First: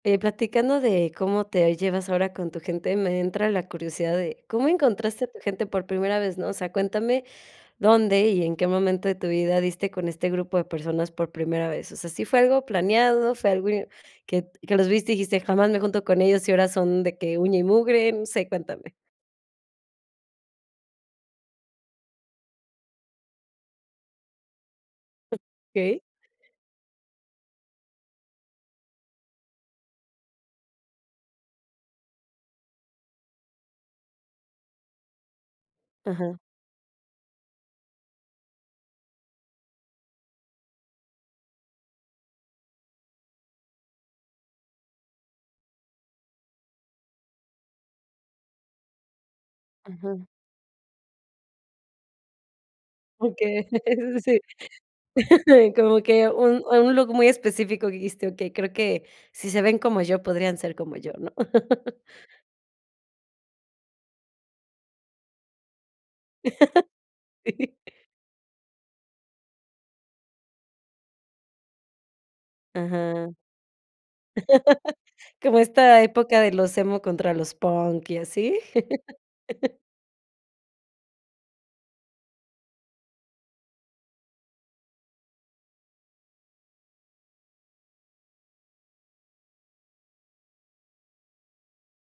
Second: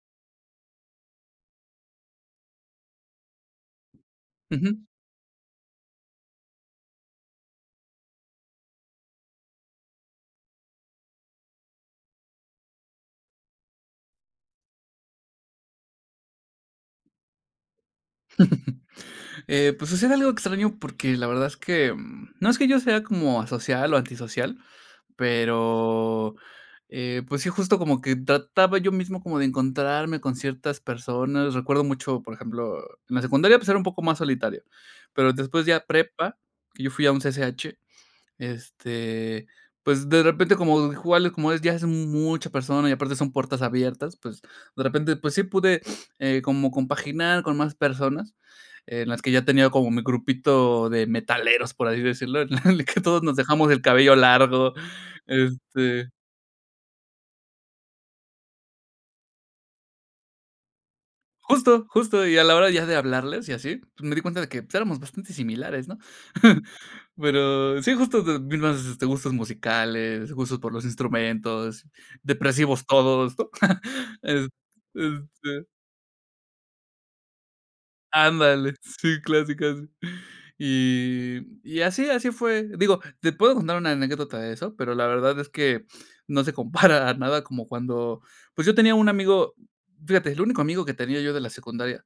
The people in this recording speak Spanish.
Eh, platicando de cómo te llevas ahora con tu gente, me entra la curiosidad de cómo Ujú. encontraste a tu gente por primera vez, ¿no? O sea, cuéntame dónde y en qué momento de tu vida diste con este grupo de personas por primera vez. O sea, ¿sí fue algo planeado, fue algo i que que los viste, dijiste: “Jamás me junto con ellos”, y ahora son de que uña y mugre? No sé, cuéntame. Eh, pues sucede algo extraño porque la verdad es que, mm, no es que yo sea como asocial o antisocial, Okey. pero, eh, pues sí, justo como que trataba yo mismo como de encontrarme con ciertas personas. Recuerdo mucho, por ejemplo, en la secundaria, pues era un poco más solitario, pero después ya prepa, Ajá. que yo fui a un CCH, este, pues de repente como igual, como es, ya es mu mucha persona y aparte son puertas abiertas, pues de repente, pues sí pude, eh, como compaginar con más personas, en las que ya tenía como mi Ujú. grupito de metaleros, por así decirlo, en el que todos nos Okey, dejamos el cabello sí. largo, como este que un un look muy específico. Dijiste: “Okey, creo que si se ven como yo, podrían ser como yo", ¿no? Justo, justo. Y a la hora ya de hablarles y así, pues me di cuenta de que éramos bastante similares, ¿no? Pero sí, justo, de mismas, este, gustos musicales, gusto por los instrumentos, Ajá. depresivos todos, ¿no? Eh, ¿Cómo este esta época de los emo contra los punk y así? Ándale, sí, clásico ese. Y y así, así fue. Digo, te puedo contar una anécdota de eso, pero la verdad es que no se compara nada como cuando pues, yo tenía un amigo, fíjate, el único amigo que tenía yo de la secundaria.